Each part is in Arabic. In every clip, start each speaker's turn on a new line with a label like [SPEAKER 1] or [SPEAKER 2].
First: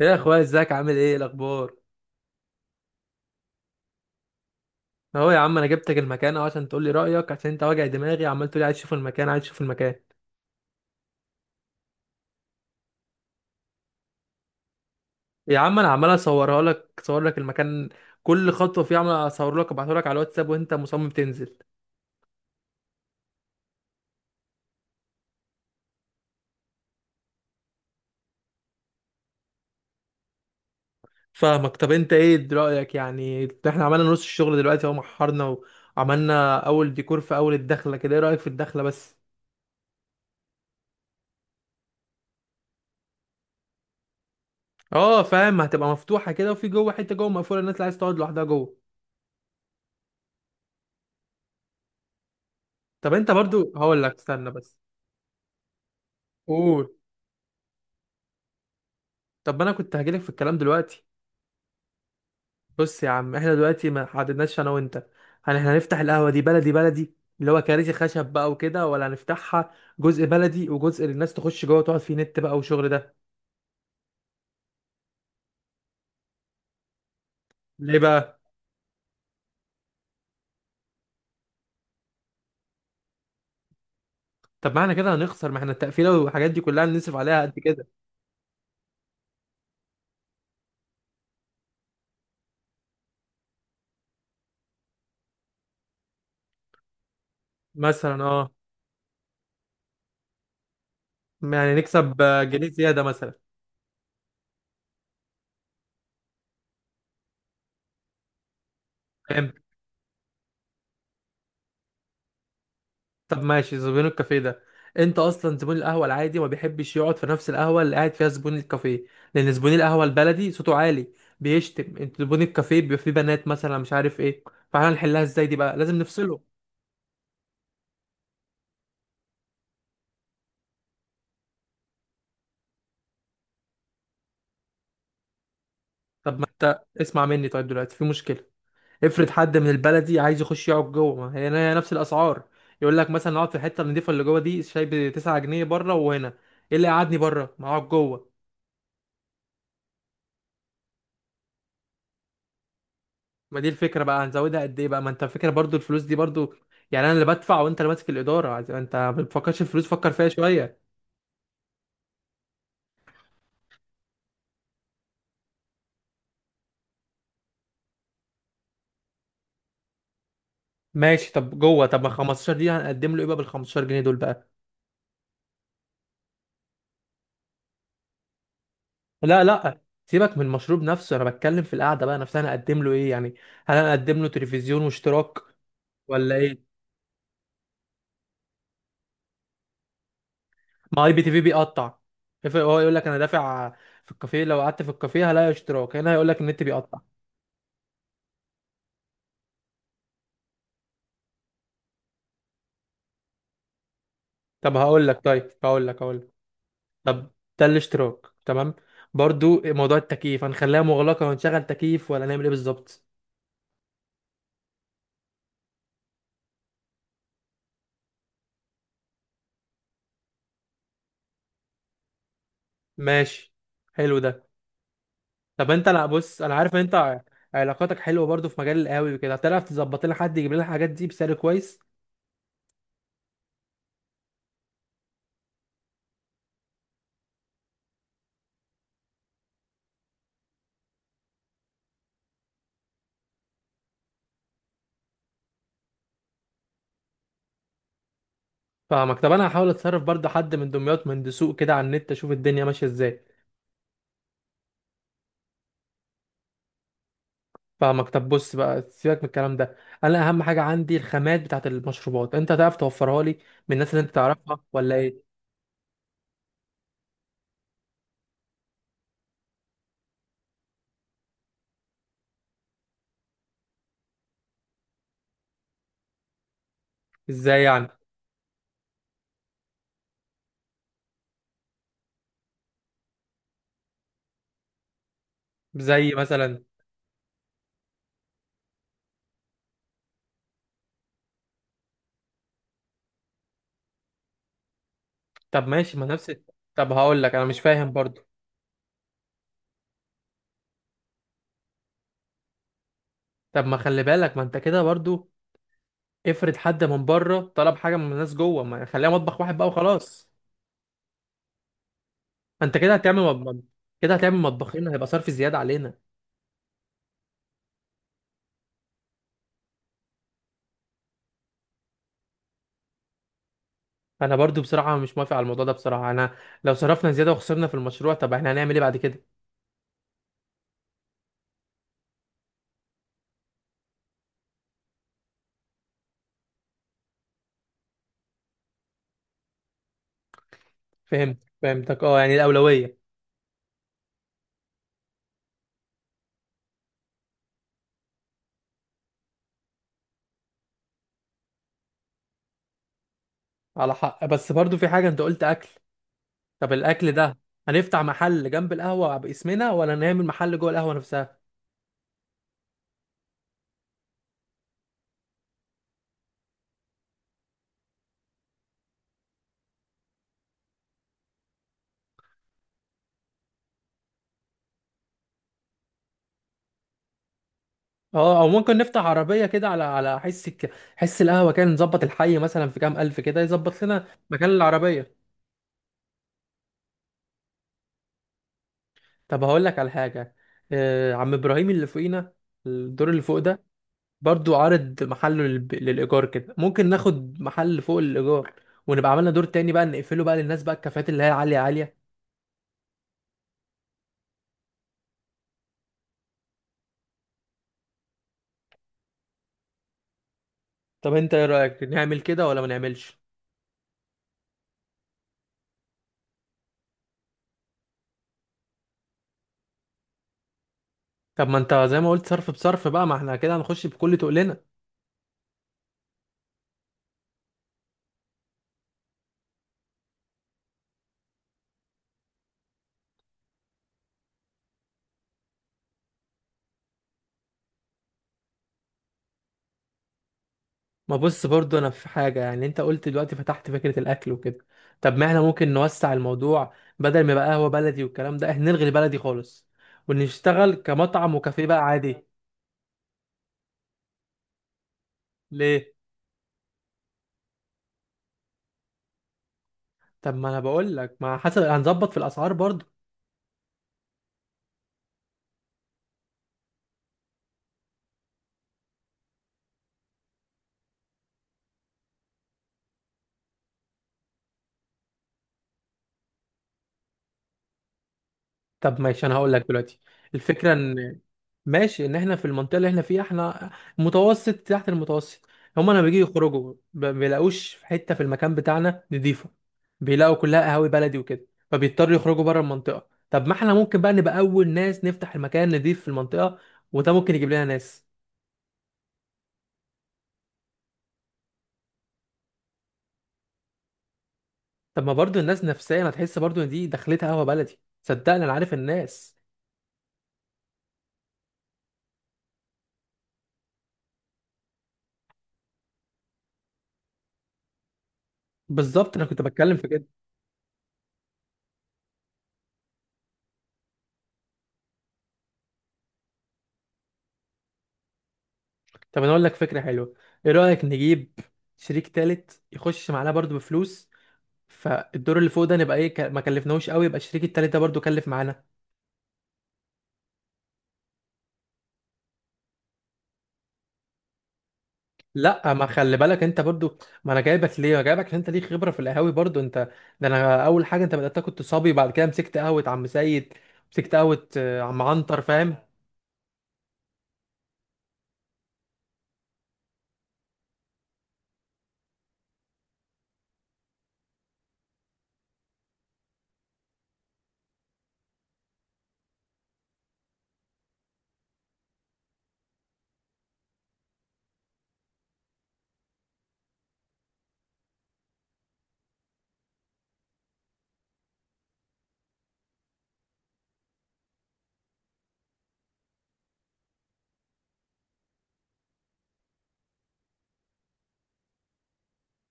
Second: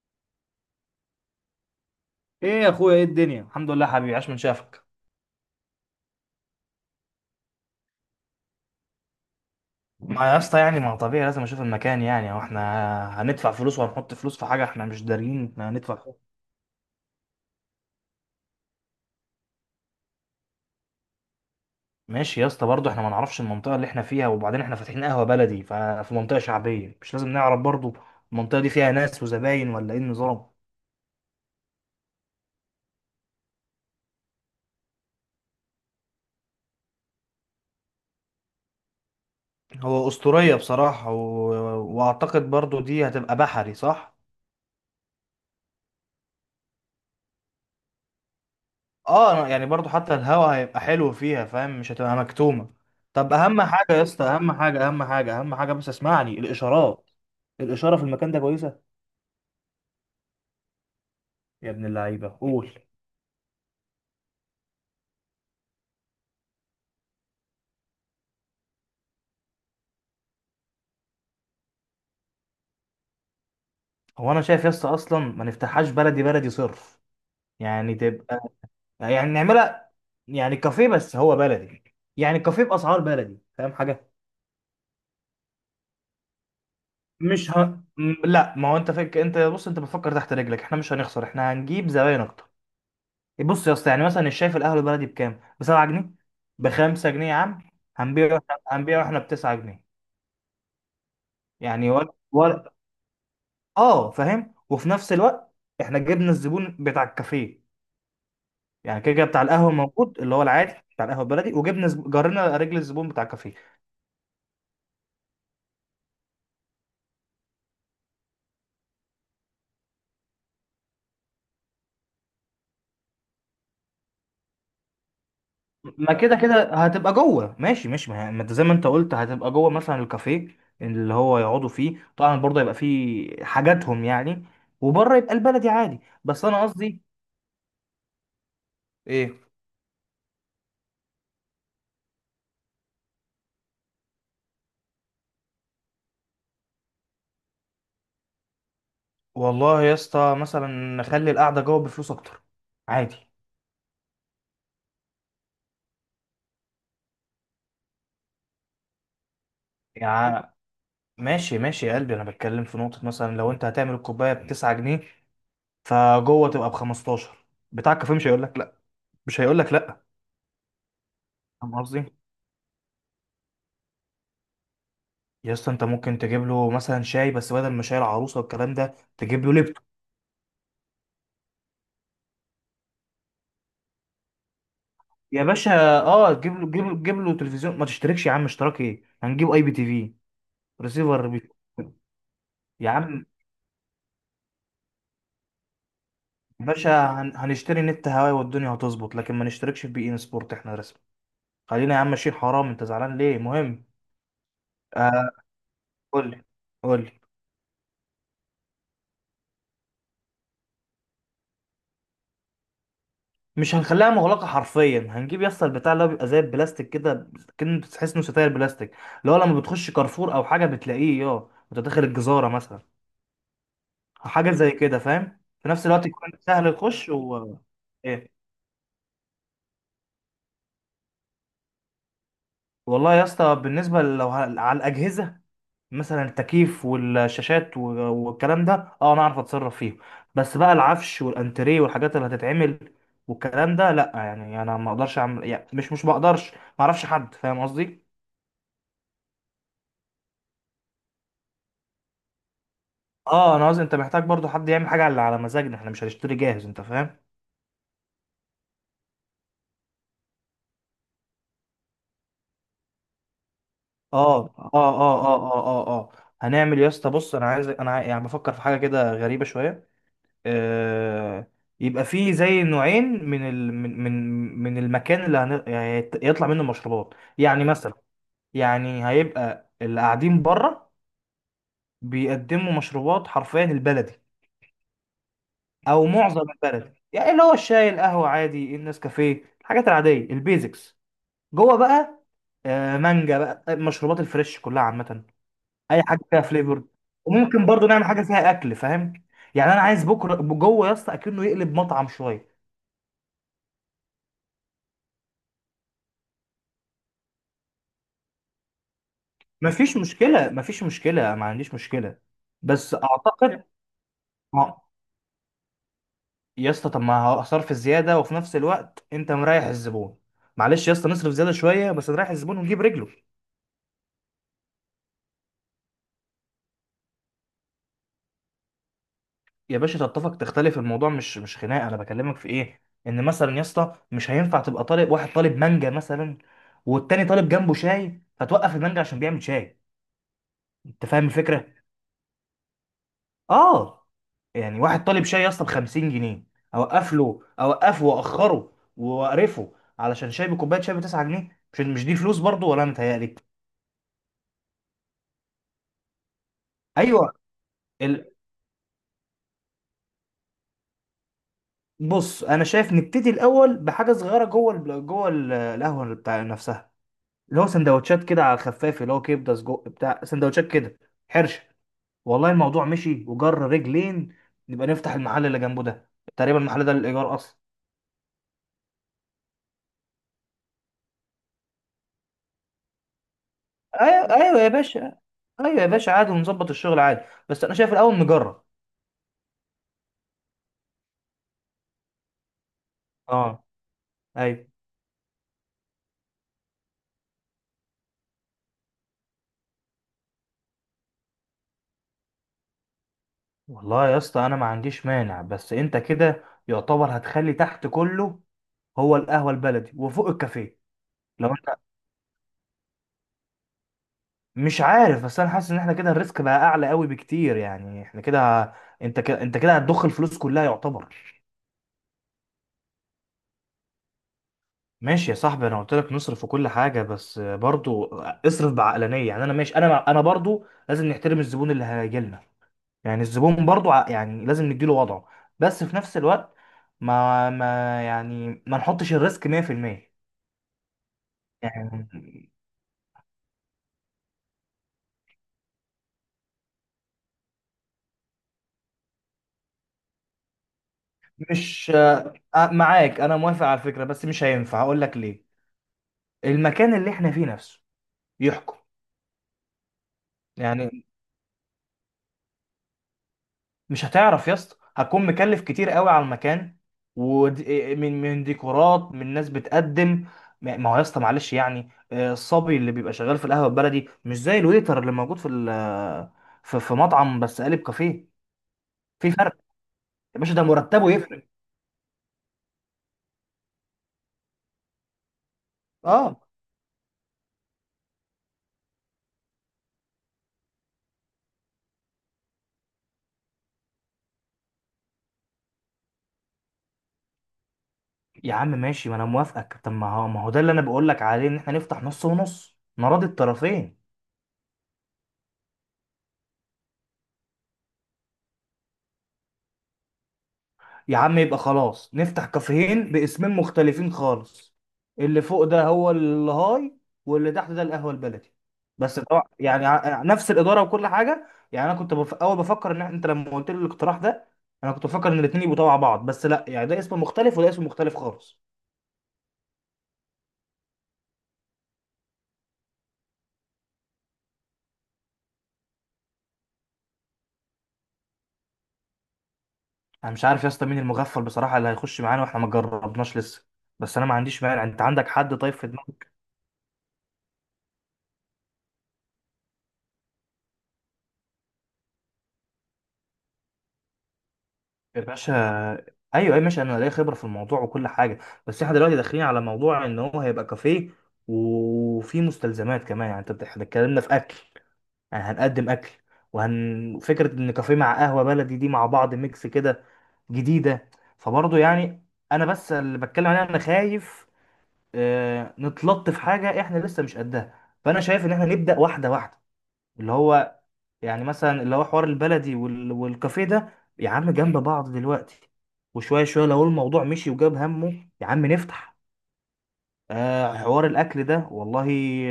[SPEAKER 1] يا اخويا، ازيك؟ عامل ايه؟ إيه الاخبار؟
[SPEAKER 2] ايه يا اخويا، ايه الدنيا، الحمد لله، حبيبي، عاش من شافك.
[SPEAKER 1] اهو يا عم انا جبتك المكان اهو عشان تقول لي رايك، عشان انت واجع دماغي عمال تقول لي عايز اشوف المكان عايز اشوف المكان.
[SPEAKER 2] ما يا اسطى يعني ما طبيعي، لازم اشوف المكان، يعني هو احنا هندفع فلوس وهنحط فلوس في حاجه احنا مش دارين
[SPEAKER 1] يا
[SPEAKER 2] احنا
[SPEAKER 1] عم انا
[SPEAKER 2] هندفع
[SPEAKER 1] عمال
[SPEAKER 2] فيها.
[SPEAKER 1] اصور لك المكان، كل خطوه فيه عمال اصور لك ابعته لك على الواتساب، وانت مصمم تنزل.
[SPEAKER 2] ماشي يا اسطى، برضه احنا ما نعرفش المنطقه اللي احنا فيها، وبعدين احنا فاتحين قهوه بلدي ففي منطقه شعبيه، مش لازم نعرف برضه؟ المنطقه دي فيها ناس وزباين ولا ايه النظام؟
[SPEAKER 1] فاهمك. طب انت ايه رايك؟ يعني احنا عملنا نص الشغل دلوقتي اهو، محرنا وعملنا اول ديكور في اول الدخله كده، ايه رايك في الدخله بس؟
[SPEAKER 2] هو اسطوريه بصراحه واعتقد برضه دي هتبقى بحري، صح؟
[SPEAKER 1] اه فاهم، هتبقى مفتوحه كده، وفي جوه حته جوه مقفوله، الناس اللي عايز تقعد لوحدها جوه.
[SPEAKER 2] يعني برضو حتى الهوا هيبقى حلو فيها، فاهم؟ مش هتبقى مكتومة.
[SPEAKER 1] طب انت
[SPEAKER 2] طب اهم
[SPEAKER 1] برضو
[SPEAKER 2] حاجة
[SPEAKER 1] هقول
[SPEAKER 2] يا
[SPEAKER 1] لك
[SPEAKER 2] اسطى،
[SPEAKER 1] استنى
[SPEAKER 2] اهم
[SPEAKER 1] بس.
[SPEAKER 2] حاجة، اهم حاجة، اهم حاجة، بس اسمعني،
[SPEAKER 1] قول.
[SPEAKER 2] الاشارات، الاشارة في المكان ده كويسة؟
[SPEAKER 1] طب ما انا كنت هجيلك في الكلام دلوقتي.
[SPEAKER 2] يا ابن اللعيبة قول.
[SPEAKER 1] بص يا عم، احنا دلوقتي ما حددناش انا وانت، هل احنا هنفتح القهوه دي بلدي بلدي، اللي هو كراسي خشب بقى وكده، ولا هنفتحها جزء بلدي وجزء للناس تخش جوه تقعد فيه نت بقى وشغل ده؟
[SPEAKER 2] هو انا شايف يا اسطى اصلا ما نفتحهاش بلدي بلدي صرف، يعني
[SPEAKER 1] ليه
[SPEAKER 2] تبقى،
[SPEAKER 1] بقى؟
[SPEAKER 2] يعني نعملها، يعني كافيه بس هو بلدي، يعني كافيه باسعار بلدي، فاهم حاجة؟
[SPEAKER 1] طب ما احنا كده هنخسر، ما احنا التقفيله والحاجات دي كلها هنصرف عليها
[SPEAKER 2] مش
[SPEAKER 1] قد
[SPEAKER 2] ه...
[SPEAKER 1] كده.
[SPEAKER 2] م- لا، ما هو انت فك... انت بص، انت بتفكر تحت رجلك، احنا مش هنخسر، احنا هنجيب زباين اكتر. بص يا اسطى، يعني مثلا الشاي في القهوه البلدي بكام؟ ب 7 جنيه، ب 5 جنيه يا عم.
[SPEAKER 1] مثلا
[SPEAKER 2] هنبيعه
[SPEAKER 1] اه.
[SPEAKER 2] هنبيعه احنا ب 9 جنيه.
[SPEAKER 1] يعني
[SPEAKER 2] يعني ولا
[SPEAKER 1] نكسب جنيه
[SPEAKER 2] ولا،
[SPEAKER 1] زياده مثلا.
[SPEAKER 2] اه فاهم، وفي نفس الوقت احنا جبنا الزبون بتاع الكافيه، يعني كده كده بتاع
[SPEAKER 1] فهمت؟
[SPEAKER 2] القهوه موجود اللي هو العادي بتاع القهوه البلدي، جرينا رجل الزبون بتاع
[SPEAKER 1] طب
[SPEAKER 2] الكافيه.
[SPEAKER 1] ماشي، زبون الكافيه ده، انت اصلا زبون القهوه العادي ما بيحبش يقعد في نفس القهوه اللي قاعد فيها زبون الكافيه، لان زبون القهوه البلدي صوته عالي بيشتم، انت زبون الكافيه بيبقى فيه بنات مثلا مش عارف ايه، فاحنا نحلها ازاي دي بقى؟ لازم
[SPEAKER 2] ما كده
[SPEAKER 1] نفصله.
[SPEAKER 2] كده هتبقى جوه، ماشي ماشي، ما انت زي ما انت قلت هتبقى جوه مثلا الكافيه اللي هو يقعدوا فيه طبعا، برضه هيبقى فيه حاجاتهم يعني، وبره يبقى البلدي عادي،
[SPEAKER 1] طب
[SPEAKER 2] بس
[SPEAKER 1] ما
[SPEAKER 2] انا
[SPEAKER 1] انت
[SPEAKER 2] قصدي...
[SPEAKER 1] اسمع مني، طيب دلوقتي في مشكله، افرض
[SPEAKER 2] ايه؟
[SPEAKER 1] حد من البلدي عايز يخش يقعد جوه، ما هي هي نفس الاسعار، يقول لك مثلا اقعد في الحته النضيفه اللي جوه دي، شاي ب 9 جنيه بره وهنا، ايه اللي قعدني بره؟ ما اقعد جوه.
[SPEAKER 2] والله يا اسطى مثلا نخلي القعده جوه بفلوس اكتر، عادي.
[SPEAKER 1] ما دي الفكره بقى، هنزودها قد ايه بقى؟ ما انت فكره برضو الفلوس دي برضو، يعني انا اللي بدفع وانت اللي ماسك انت ما بتفكرش الفلوس، فكر فيها
[SPEAKER 2] يعني
[SPEAKER 1] شويه.
[SPEAKER 2] ماشي ماشي يا قلبي، انا بتكلم في نقطه، مثلا لو انت هتعمل الكوبايه ب 9 جنيه، فجوه تبقى ب 15، بتاع الكافيه مش هيقول لك لا، مش هيقول لك لا.
[SPEAKER 1] ماشي طب
[SPEAKER 2] فاهم
[SPEAKER 1] جوه، طب
[SPEAKER 2] قصدي؟
[SPEAKER 1] ما 15 دي هنقدم له ايه بقى؟ بال 15 جنيه دول بقى.
[SPEAKER 2] يا اسطى انت ممكن تجيب له مثلا شاي بس بدل ما شاي العروسه والكلام ده
[SPEAKER 1] لا
[SPEAKER 2] تجيب له
[SPEAKER 1] لا،
[SPEAKER 2] لابتوب.
[SPEAKER 1] سيبك من المشروب نفسه، انا بتكلم في القعده بقى نفسها، هنقدم له ايه يعني؟ هل هنقدم له تلفزيون واشتراك
[SPEAKER 2] يا باشا، اه
[SPEAKER 1] ولا
[SPEAKER 2] تجيب له
[SPEAKER 1] ايه؟
[SPEAKER 2] تجيب له تجيب له تلفزيون، ما تشتركش يا عم، اشتراك ايه؟ هنجيب اي بي تي في
[SPEAKER 1] ما اي بي
[SPEAKER 2] ريسيفر
[SPEAKER 1] تي في
[SPEAKER 2] بي.
[SPEAKER 1] بيقطع، افرض هو
[SPEAKER 2] يا
[SPEAKER 1] يقول لك انا
[SPEAKER 2] عم،
[SPEAKER 1] دافع في الكافيه، لو قعدت في الكافيه هلاقي اشتراك هنا، هيقول لك النت بيقطع.
[SPEAKER 2] باشا، هنشتري نت هواي والدنيا هتظبط، لكن ما نشتركش في بي ان سبورت، احنا رسمي. خلينا يا عم ماشيين، حرام، انت زعلان ليه؟ مهم.
[SPEAKER 1] طب هقول لك
[SPEAKER 2] آه،
[SPEAKER 1] طيب هقول لك هقول
[SPEAKER 2] قول
[SPEAKER 1] لك.
[SPEAKER 2] لي، قول لي.
[SPEAKER 1] طب ده الاشتراك تمام. برضو موضوع التكييف، هنخليها مغلقة ونشغل تكييف ولا نعمل ايه بالظبط؟
[SPEAKER 2] مش هنخليها مغلقه حرفيا، هنجيب يا اسطى البتاع اللي هو بيبقى زي البلاستيك كده، كأنه تحس انه ستاير بلاستيك، اللي هو لما بتخش كارفور او حاجه بتلاقيه، يا وانت داخل الجزاره مثلا،
[SPEAKER 1] ماشي، حلو ده.
[SPEAKER 2] حاجه زي كده، فاهم؟ في
[SPEAKER 1] طب
[SPEAKER 2] نفس
[SPEAKER 1] انت لا
[SPEAKER 2] الوقت يكون
[SPEAKER 1] بص، انا
[SPEAKER 2] سهل
[SPEAKER 1] عارف ان
[SPEAKER 2] الخش و...
[SPEAKER 1] علاقاتك حلوة
[SPEAKER 2] ايه؟
[SPEAKER 1] برضو في مجال القهاوي وكده، هتعرف تظبط لنا حد يجيب لنا الحاجات دي بسعر كويس.
[SPEAKER 2] والله يا اسطى بالنسبه على الاجهزه، مثلا التكييف والشاشات و... والكلام ده، اه انا اعرف اتصرف فيه، بس بقى العفش والانتريه والحاجات اللي هتتعمل والكلام ده، لا يعني انا ما اقدرش اعمل، يعني مش بقدرش، ما اعرفش حد، فاهم قصدي؟
[SPEAKER 1] فاهمك. طب انا هحاول اتصرف برضو، حد من دمياط من دسوق كده، على النت اشوف الدنيا ماشية ازاي.
[SPEAKER 2] اه، انا قصدي انت محتاج برضو حد يعمل حاجه على على مزاجنا، احنا مش هنشتري جاهز، انت فاهم؟
[SPEAKER 1] فاهمك. طب بص بقى، سيبك من الكلام ده، انا اهم حاجة عندي الخامات بتاعت المشروبات، انت هتعرف توفرها لي من الناس اللي انت
[SPEAKER 2] اه،
[SPEAKER 1] تعرفها
[SPEAKER 2] اه،
[SPEAKER 1] ولا
[SPEAKER 2] اه،
[SPEAKER 1] ايه؟
[SPEAKER 2] اه، اه، اه، اه. هنعمل يا اسطى، بص، انا عايز انا عاي- يعني بفكر في حاجه كده غريبه شويه. آه، يبقى فيه زي نوعين من ال... من من من المكان اللي يطلع منه المشروبات،
[SPEAKER 1] ازاي
[SPEAKER 2] يعني
[SPEAKER 1] يعني؟
[SPEAKER 2] مثلا... يعني هيبقى اللي قاعدين بره بيقدموا مشروبات حرفيا البلدي، او
[SPEAKER 1] زي
[SPEAKER 2] معظم
[SPEAKER 1] مثلا.
[SPEAKER 2] البلدي، يعني اللي هو الشاي، القهوه عادي، النسكافيه، الحاجات العاديه، البيزكس. جوه بقى، مانجا بقى، المشروبات الفريش كلها عامه،
[SPEAKER 1] طب ماشي،
[SPEAKER 2] اي
[SPEAKER 1] ما
[SPEAKER 2] حاجه
[SPEAKER 1] نفس.
[SPEAKER 2] فيها فليفر.
[SPEAKER 1] طب هقول لك، انا مش
[SPEAKER 2] وممكن برضو
[SPEAKER 1] فاهم
[SPEAKER 2] نعمل
[SPEAKER 1] برضو.
[SPEAKER 2] حاجه فيها اكل، فاهم؟ يعني انا عايز بكره جوه يا اسطى اكنه يقلب مطعم شويه.
[SPEAKER 1] طب ما خلي بالك، ما انت كده برضو، افرض حد من بره طلب حاجه من الناس جوه، ما خليها مطبخ واحد بقى
[SPEAKER 2] مفيش
[SPEAKER 1] وخلاص.
[SPEAKER 2] مشكلة، مفيش مشكلة، ما عنديش مشكلة.
[SPEAKER 1] ما انت كده
[SPEAKER 2] بس
[SPEAKER 1] هتعمل مطبخ،
[SPEAKER 2] أعتقد...
[SPEAKER 1] كده هتعمل
[SPEAKER 2] ما
[SPEAKER 1] مطبخين، هيبقى صرف زياده علينا.
[SPEAKER 2] يا اسطى طب ما هصرف الزيادة وفي نفس الوقت أنت مريح الزبون، معلش يا اسطى نصرف زيادة شوية بس نريح الزبون ونجيب رجله.
[SPEAKER 1] انا برضو بصراحه مش موافق على الموضوع ده، بصراحه انا لو صرفنا زياده وخسرنا في المشروع، طب احنا هنعمل ايه بعد كده؟
[SPEAKER 2] يا باشا، تتفق تختلف، الموضوع مش خناقة، أنا بكلمك في إيه؟ إن مثلا يا اسطى مش هينفع تبقى طالب واحد طالب مانجا مثلا، والتاني طالب جنبه شاي، فتوقف المانجا عشان بيعمل شاي، أنت فاهم
[SPEAKER 1] فهمت،
[SPEAKER 2] الفكرة؟
[SPEAKER 1] فهمتك اه، يعني الاولويه.
[SPEAKER 2] اه يعني واحد طالب شاي يا اسطى ب 50 جنيه، اوقف له، اوقفه، واخره، واقرفه علشان شاي، بكوبايه شاي ب 9 جنيه؟ مش دي فلوس برضو؟ ولا أنا متهيألي؟
[SPEAKER 1] على حق، بس برضو في حاجه، انت قلت اكل، طب الاكل
[SPEAKER 2] ايوه،
[SPEAKER 1] ده هنفتح
[SPEAKER 2] ال...
[SPEAKER 1] محل جنب القهوه باسمنا ولا نعمل محل جوه القهوه نفسها؟
[SPEAKER 2] بص انا شايف نبتدي الاول بحاجه صغيره جوه القهوه اللي بتاع نفسها، اللي هو سندوتشات كده على الخفاف، اللي هو كبده، سجق، بتاع سندوتشات كده، حرشه. والله الموضوع مشي وجر رجلين، نبقى نفتح المحل اللي جنبه ده، تقريبا المحل ده للايجار اصلا.
[SPEAKER 1] اه، او ممكن نفتح عربيه كده على على حس القهوه كده، نظبط الحي مثلا في كام الف كده يظبط لنا
[SPEAKER 2] ايوه،
[SPEAKER 1] مكان
[SPEAKER 2] ايوه يا
[SPEAKER 1] العربيه.
[SPEAKER 2] باشا، ايوه يا باشا عادي، ونظبط الشغل عادي، بس انا شايف الاول نجرب.
[SPEAKER 1] طب هقول لك على حاجه، آه عم ابراهيم اللي فوقينا، الدور اللي فوق ده
[SPEAKER 2] اه،
[SPEAKER 1] برضو
[SPEAKER 2] ايوه
[SPEAKER 1] عارض محله للايجار كده، ممكن ناخد محل فوق الايجار، ونبقى عملنا دور تاني بقى نقفله بقى للناس بقى، الكافيهات اللي هي عاليه عاليه.
[SPEAKER 2] والله يا اسطى انا ما عنديش مانع، بس انت كده يعتبر هتخلي تحت كله هو القهوه البلدي وفوق الكافيه.
[SPEAKER 1] طب انت ايه
[SPEAKER 2] لو انت...
[SPEAKER 1] رايك، نعمل كده ولا ما نعملش؟
[SPEAKER 2] مش عارف، بس انا حاسس ان احنا كده الريسك بقى اعلى قوي بكتير، يعني احنا كده، انت كده هتضخ الفلوس كلها يعتبر.
[SPEAKER 1] طب ما انت زي ما قلت، صرف بصرف بقى، ما احنا كده هنخش بكل تقلنا.
[SPEAKER 2] ماشي يا صاحبي، انا قلت لك نصرف في كل حاجه، بس برضو اصرف بعقلانيه، يعني انا ماشي، انا برضو لازم نحترم الزبون اللي هيجي لنا، يعني الزبون برضو يعني لازم نديله وضعه، بس في نفس الوقت ما يعني ما نحطش الريسك 100%.
[SPEAKER 1] ما بص برضو، انا في
[SPEAKER 2] يعني
[SPEAKER 1] حاجه، يعني انت قلت دلوقتي فتحت فكره الاكل وكده، طب ما احنا ممكن نوسع الموضوع، بدل ما يبقى قهوه بلدي والكلام ده، احنا نلغي البلدي خالص ونشتغل كمطعم وكافيه بقى
[SPEAKER 2] مش...
[SPEAKER 1] عادي.
[SPEAKER 2] معاك، انا موافق على الفكرة، بس مش هينفع، هقول لك ليه،
[SPEAKER 1] ليه؟
[SPEAKER 2] المكان اللي احنا فيه نفسه يحكم.
[SPEAKER 1] طب ما انا بقول
[SPEAKER 2] يعني
[SPEAKER 1] لك، ما حسب هنظبط في الاسعار برضو.
[SPEAKER 2] مش هتعرف يا اسطى، هتكون مكلف كتير قوي على المكان، ومن ديكورات، من ناس بتقدم. ما هو يا اسطى معلش، يعني الصبي اللي بيبقى شغال في القهوه البلدي مش زي الويتر اللي موجود في ال- في في مطعم بس قالب كافيه،
[SPEAKER 1] طب ماشي،
[SPEAKER 2] في
[SPEAKER 1] انا هقول
[SPEAKER 2] فرق،
[SPEAKER 1] لك دلوقتي
[SPEAKER 2] يا باشا ده
[SPEAKER 1] الفكره
[SPEAKER 2] مرتبه
[SPEAKER 1] ان،
[SPEAKER 2] يفرق.
[SPEAKER 1] ماشي، ان احنا في المنطقه اللي احنا فيها، احنا متوسط تحت المتوسط، هما لما بيجوا
[SPEAKER 2] اه
[SPEAKER 1] ما بيلاقوش في حته في المكان بتاعنا نضيفه، بيلاقوا كلها قهاوي بلدي وكده، فبيضطروا يخرجوا بره المنطقه، طب ما احنا ممكن بقى نبقى اول ناس نفتح المكان نضيف في المنطقه، وده ممكن يجيب لنا ناس.
[SPEAKER 2] يا عم ماشي، ما انا موافقك، طب ما هو ده اللي انا بقول لك عليه، ان احنا نفتح نص ونص، نراضي الطرفين.
[SPEAKER 1] طب ما برضو الناس نفسيا هتحس برضو ان دي دخلتها قهوه بلدي، صدقني انا عارف الناس.
[SPEAKER 2] يا عم يبقى خلاص نفتح كافيهين باسمين مختلفين خالص، اللي فوق ده هو الهاي، واللي تحت ده القهوة البلدي.
[SPEAKER 1] بالظبط،
[SPEAKER 2] بس
[SPEAKER 1] انا كنت
[SPEAKER 2] طبعا
[SPEAKER 1] بتكلم
[SPEAKER 2] يعني
[SPEAKER 1] في كده.
[SPEAKER 2] نفس الإدارة وكل حاجة، يعني أنا كنت بف... أول بفكر إن إحنا- أنت لما قلت لي الاقتراح ده، أنا كنت بفكر إن الاتنين يبقوا تبع بعض، بس لا، يعني ده اسم مختلف وده اسم مختلف خالص.
[SPEAKER 1] طب انا اقول لك فكره حلوه، ايه رايك نجيب شريك تالت يخش معانا برضو بفلوس، فالدور اللي فوق ده نبقى ما كلفناهوش قوي، يبقى الشريك التالت ده برضو كلف معانا.
[SPEAKER 2] أنا مش عارف يا اسطى مين المغفل بصراحة اللي هيخش معانا وإحنا ما جربناش لسه، بس أنا ما عنديش مانع، أنت عندك حد طيب
[SPEAKER 1] لا ما
[SPEAKER 2] في
[SPEAKER 1] خلي
[SPEAKER 2] دماغك؟
[SPEAKER 1] بالك انت برضو، ما انا جايبك ليه؟ انا جايبك عشان انت ليك خبره في القهاوي برضو انت، ده انا اول حاجه انت بدات كنت صبي، بعد كده مسكت قهوه عم سيد، مسكت قهوه عم
[SPEAKER 2] يا
[SPEAKER 1] عنتر،
[SPEAKER 2] باشا،
[SPEAKER 1] فاهم.
[SPEAKER 2] ايوه، اي ماشي، انا ليا خبره في الموضوع وكل حاجه، بس احنا دلوقتي داخلين على موضوع ان هو هيبقى كافيه، وفي مستلزمات كمان يعني، اتكلمنا في اكل، يعني هنقدم اكل، وهن فكره ان كافيه مع قهوه بلدي دي مع بعض ميكس كده جديده، فبرضه يعني، انا بس اللي بتكلم عليه، انا خايف نتلط في حاجه احنا لسه مش قدها، فانا شايف ان احنا نبدا واحده واحده، اللي هو يعني مثلا اللي هو حوار البلدي والكافيه ده، يا عم، جنب بعض دلوقتي، وشوية شوية لو الموضوع مشي وجاب همه، يا عم نفتح، آه حوار الأكل ده، والله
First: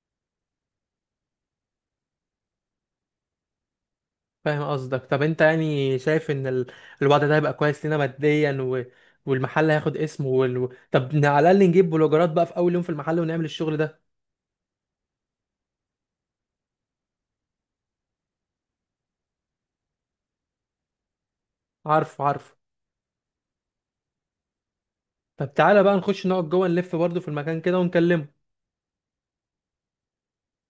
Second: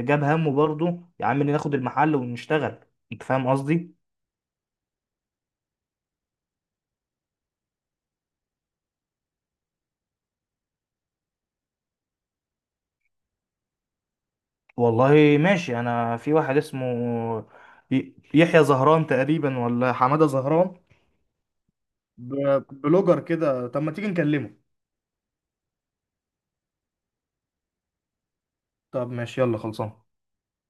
[SPEAKER 2] جاب همه برضه، يا عم ناخد المحل ونشتغل، أنت فاهم قصدي؟
[SPEAKER 1] فاهم قصدك. طب انت يعني شايف ان الوضع ده هيبقى كويس لنا ماديا والمحل هياخد اسمه طب على الاقل نجيب بلوجرات بقى في اول يوم في المحل ونعمل الشغل ده.
[SPEAKER 2] والله ماشي، أنا في واحد اسمه، يحيى زهران تقريبا، ولا حمادة زهران،
[SPEAKER 1] عارفه عارفه.
[SPEAKER 2] بلوجر كده، طب ما تيجي نكلمه.
[SPEAKER 1] طب تعالى بقى نخش نقعد جوه، نلف برضه في المكان كده ونكلمه.
[SPEAKER 2] طب ماشي، يلا خلصان.